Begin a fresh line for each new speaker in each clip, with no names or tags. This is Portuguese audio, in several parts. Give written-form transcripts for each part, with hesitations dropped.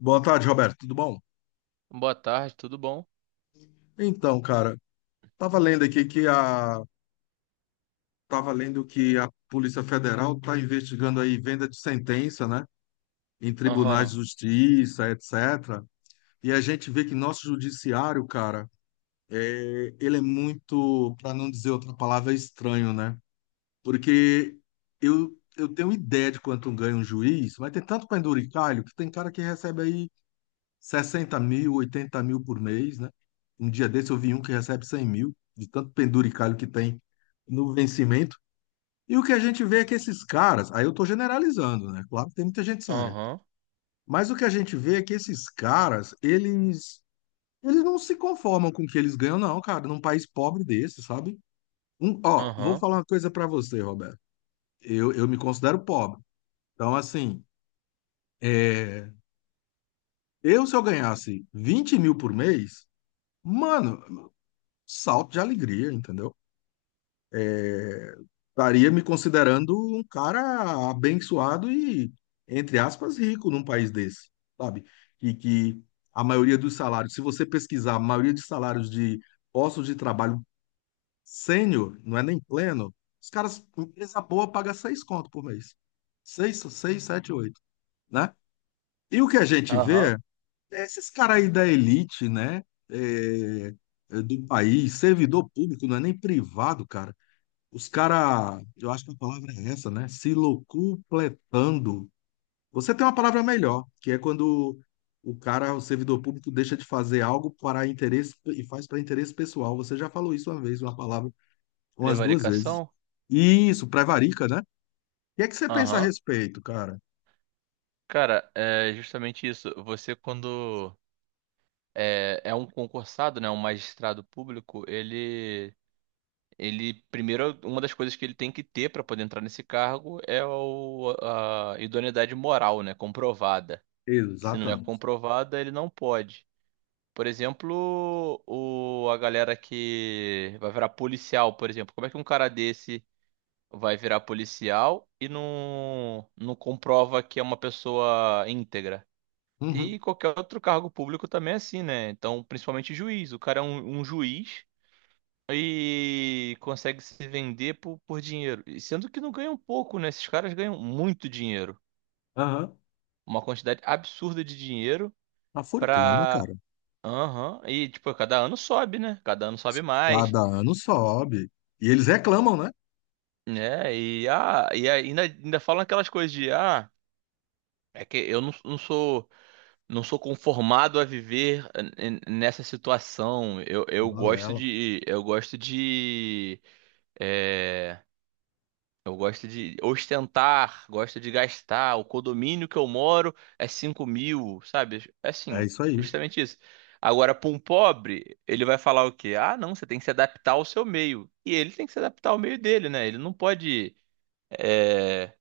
Boa tarde, Roberto. Tudo bom?
Boa tarde, tudo bom?
Então, cara, tava lendo aqui que a tava lendo que a Polícia Federal está investigando aí venda de sentença, né, em tribunais
Aham,
de justiça, etc. E a gente vê que nosso judiciário, cara, ele é muito, para não dizer outra palavra, estranho, né? Porque eu tenho ideia de quanto ganha um juiz, mas tem tanto penduricalho que tem cara que recebe aí 60 mil, 80 mil por mês, né? Um dia desse eu vi um que recebe 100 mil, de tanto penduricalho que tem no vencimento. E o que a gente vê é que esses caras, aí eu estou generalizando, né? Claro que tem muita gente séria,
aham,
mas o que a gente vê é que esses caras, eles não se conformam com o que eles ganham, não, cara, num país pobre desse, sabe? Um, ó, vou
aham,
falar uma coisa para você, Roberto. Eu me considero pobre. Então, assim, é, eu se eu ganhasse 20 mil por mês, mano, salto de alegria, entendeu? Estaria me considerando um cara abençoado e, entre aspas, rico num país desse, sabe? E que a maioria dos salários, se você pesquisar, a maioria dos salários de postos de trabalho sênior, não é nem pleno, os caras, empresa boa paga seis conto por mês. Seis, seis, sete, oito, né? E o que a gente
aham.
vê é esses caras aí da elite, né? É, do país, servidor público, não é nem privado, cara. Os caras, eu acho que a palavra é essa, né? Se locupletando. Você tem uma palavra melhor, que é quando o cara, o servidor público, deixa de fazer algo para interesse e faz para interesse pessoal. Você já falou isso uma vez, uma palavra, umas duas vezes.
Prevaricação?
Isso, prevarica, né? E é que você pensa a
Aham.
respeito, cara?
Cara, é justamente isso. Você, quando é um concursado, né, um magistrado público, ele primeiro, uma das coisas que ele tem que ter para poder entrar nesse cargo é a idoneidade moral, né, comprovada. Se não é
Exatamente.
comprovada, ele não pode. Por exemplo, o, a galera que vai virar policial, por exemplo, como é que um cara desse vai virar policial e não comprova que é uma pessoa íntegra.
Uhum,
E qualquer outro cargo público também é assim, né? Então, principalmente juiz. O cara é um juiz e consegue se vender por dinheiro. E sendo que não ganham pouco, né? Esses caras ganham muito dinheiro.
aham.
Uma quantidade absurda de dinheiro
A fortuna,
pra.
cara,
Aham. E, tipo, cada ano sobe, né? Cada ano sobe mais.
cada ano sobe. E eles reclamam, né?
Né? E, ah, e ainda, ainda falam aquelas coisas de, ah, é que eu não sou conformado a viver nessa situação. Eu gosto
Balela.
de, é, eu gosto de ostentar, gosto de gastar. O condomínio que eu moro é 5.000, sabe? É
É
Assim,
isso aí.
justamente isso. Agora, para um pobre, ele vai falar o quê? Ah, não, você tem que se adaptar ao seu meio. E ele tem que se adaptar ao meio dele, né? Ele não pode, eh,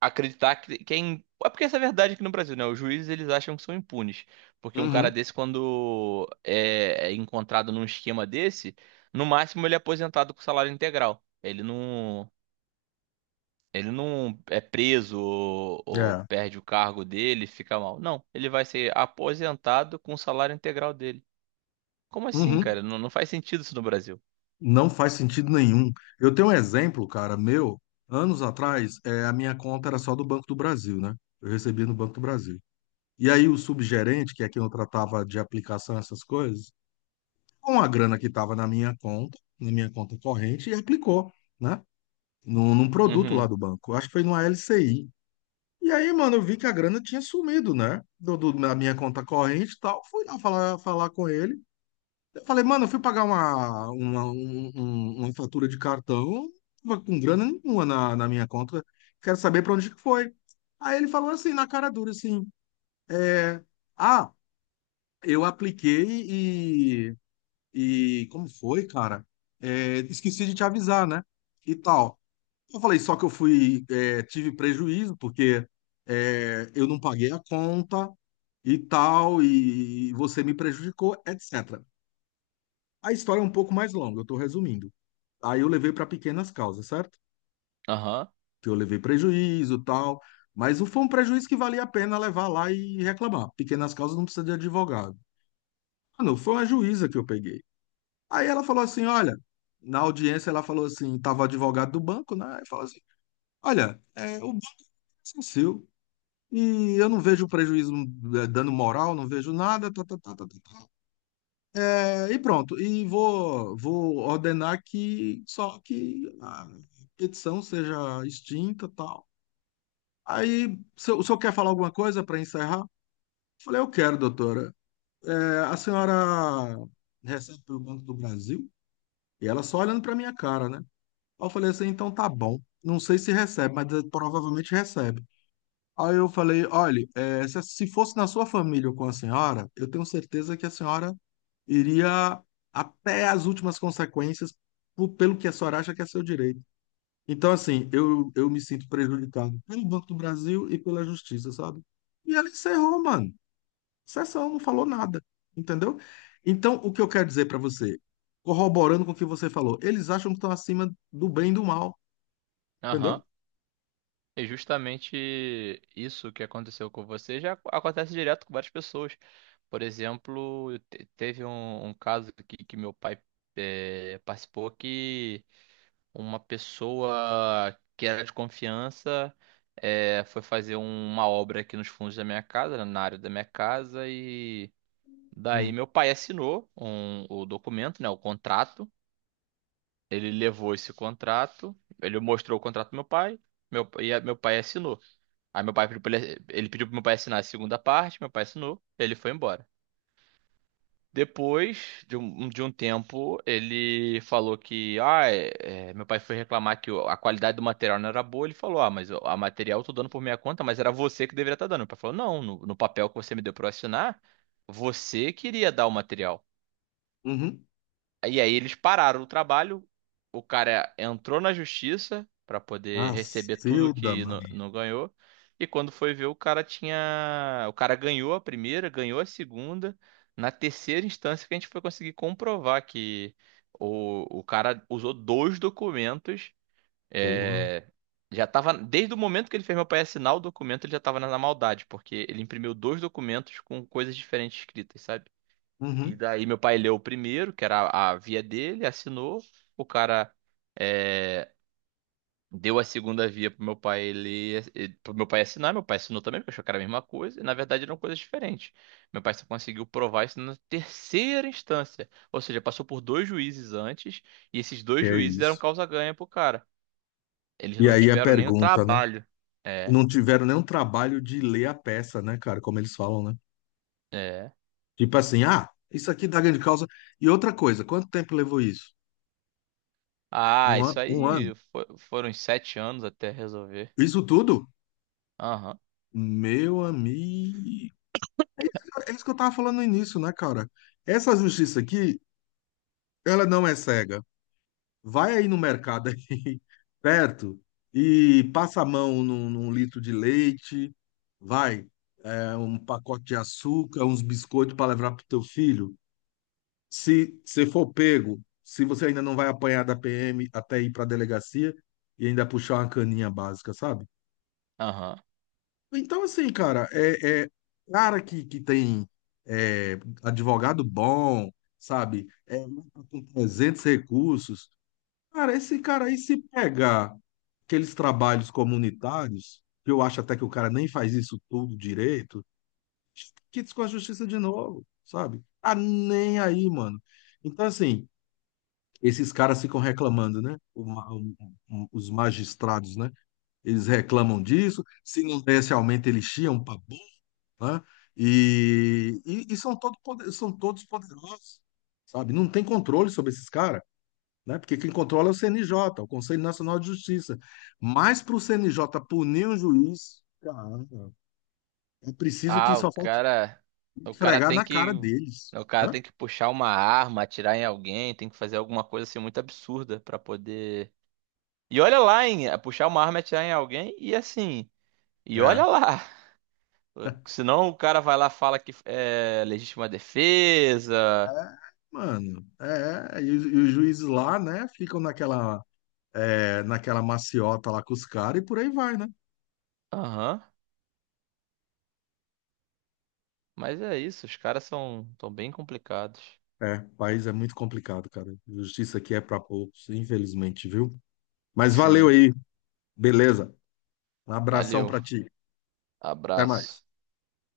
acreditar que, quem é, é porque essa é a verdade aqui no Brasil, né? Os juízes eles acham que são impunes, porque um cara
Uhum.
desse quando é encontrado num esquema desse, no máximo ele é aposentado com salário integral. Ele não é preso ou
É.
perde o cargo dele, fica mal. Não, ele vai ser aposentado com o salário integral dele. Como assim,
Uhum.
cara? Não faz sentido isso no Brasil.
Não faz sentido nenhum. Eu tenho um exemplo, cara, meu, anos atrás, a minha conta era só do Banco do Brasil, né? Eu recebia no Banco do Brasil. E aí o subgerente, que é quem eu tratava de aplicação, essas coisas, com a grana que estava na minha conta corrente, e aplicou, né? Num produto lá
Uhum.
do banco. Acho que foi numa LCI. E aí, mano, eu vi que a grana tinha sumido, né? Da minha conta corrente e tal. Fui lá falar, falar com ele. Eu falei, mano, eu fui pagar uma fatura de cartão, tava com grana nenhuma na minha conta, quero saber para onde que foi. Aí ele falou assim, na cara dura, assim, é, ah, eu apliquei e, e como foi, cara? Esqueci de te avisar, né? E tal. Eu falei, só que eu fui, tive prejuízo, porque eu não paguei a conta e tal, e você me prejudicou, etc. A história é um pouco mais longa, eu estou resumindo. Aí eu levei para pequenas causas, certo?
Aham.
Que eu levei prejuízo, tal, mas o- foi um prejuízo que valia a pena levar lá e reclamar. Pequenas causas não precisa de advogado. Ah, não, foi uma juíza que eu peguei. Aí ela falou assim, olha, na audiência ela falou assim, tava o advogado do banco, né? Aí falou assim, olha, o banco é seu e eu não vejo prejuízo, dano moral, não vejo nada, tá, tá, tá, tá, tá, tá. É, e pronto, e vou, vou ordenar que só que a petição seja extinta, tal. Aí, o senhor quer falar alguma coisa para encerrar? Falei, eu quero, doutora. É, a senhora recebe pelo Banco do Brasil? E ela só olhando para minha cara, né? Aí eu falei assim, então tá bom. Não sei se recebe, mas provavelmente recebe. Aí eu falei, olha, se fosse na sua família ou com a senhora, eu tenho certeza que a senhora iria até as últimas consequências pelo que a senhora acha que é seu direito. Então, assim, eu me sinto prejudicado pelo Banco do Brasil e pela Justiça, sabe? E ela encerrou, mano. Sessão, não falou nada, entendeu? Então, o que eu quero dizer para você, corroborando com o que você falou, eles acham que estão acima do bem e do mal,
Aham.
entendeu?
E justamente isso que aconteceu com você já acontece direto com várias pessoas. Por exemplo, teve um caso que meu pai participou que uma pessoa que era de confiança foi fazer uma obra aqui nos fundos da minha casa, né, na área da minha casa, e daí
Hum.
meu pai assinou o documento, né, o contrato. Ele levou esse contrato, ele mostrou o contrato pro meu pai, meu, e meu pai assinou. Aí meu pai pediu pra ele, ele pediu pro meu pai assinar a segunda parte, meu pai assinou, ele foi embora. Depois de de um tempo, ele falou que, ah, meu pai foi reclamar que a qualidade do material não era boa. Ele falou, ah, mas o a material eu tô dando por minha conta, mas era você que deveria estar dando. Meu pai falou, não, no papel que você me deu pra eu assinar, você queria dar o material.
Uhum.
E aí eles pararam o trabalho, o cara entrou na justiça pra poder receber tudo
Macilda,
que não
mano.
não ganhou. E quando foi ver, o cara tinha, o cara ganhou a primeira, ganhou a segunda, na terceira instância que a gente foi conseguir comprovar que o cara usou dois documentos,
Porra.
é, já tava, desde o momento que ele fez meu pai assinar o documento, ele já tava na maldade, porque ele imprimiu dois documentos com coisas diferentes escritas, sabe? E
Uhum.
daí meu pai leu o primeiro, que era a via dele, assinou. O cara é, deu a segunda via pro meu pai ler, pro meu pai assinar. Meu pai assinou também, porque achou que era a mesma coisa. E na verdade eram coisas diferentes. Meu pai só conseguiu provar isso na terceira instância. Ou seja, passou por dois juízes antes, e esses dois
É
juízes deram
isso.
causa ganha pro cara. Eles
E
não
aí a
tiveram nem o
pergunta, né?
trabalho. É,
Não tiveram nenhum trabalho de ler a peça, né, cara? Como eles falam, né?
é.
Tipo assim, ah, isso aqui dá grande causa. E outra coisa, quanto tempo levou isso?
Ah,
Um ano,
isso
um ano.
aí foram uns 7 anos até resolver.
Isso tudo?
Aham,
Meu amigo. É isso, é isso que eu tava falando no início, né, cara? Essa justiça aqui, ela não é cega. Vai aí no mercado aí, perto, e passa a mão num, num litro de leite, vai, um pacote de açúcar, uns biscoitos para levar pro teu filho. Se você for pego, se você ainda não vai apanhar da PM até ir pra delegacia e ainda puxar uma caninha básica, sabe?
aham.
Então, assim, cara, cara que tem, é, advogado bom, sabe? Com 300 recursos. Cara, esse cara aí, se pegar aqueles trabalhos comunitários, que eu acho até que o cara nem faz isso tudo direito, quites com a justiça de novo, sabe? Tá nem aí, mano. Então, assim, esses caras ficam reclamando, né? O ma- o- os magistrados, né? Eles reclamam disso. Se não desse aumento, eles chiam pra né? E são, são todos poderosos, sabe? Não tem controle sobre esses caras, né? Porque quem controla é o CNJ, o Conselho Nacional de Justiça. Mas para o CNJ punir um juiz, cara, é preciso que
Ah, o
só falte
cara,
esfregar na cara deles,
o cara
né?
tem que puxar uma arma, atirar em alguém, tem que fazer alguma coisa assim muito absurda pra poder. E olha lá, hein, é puxar uma arma, atirar em alguém e assim, e olha
É.
lá. Senão o cara vai lá e fala que é legítima
É,
defesa.
mano, e, os juízes lá, né, ficam naquela, naquela maciota lá com os caras e por aí vai, né?
Aham. Mas é isso, os caras são bem complicados.
É, o país é muito complicado, cara. Justiça aqui é pra poucos, infelizmente, viu? Mas valeu
Sim.
aí, beleza? Um abração
Valeu.
pra ti. Até mais.
Abraço.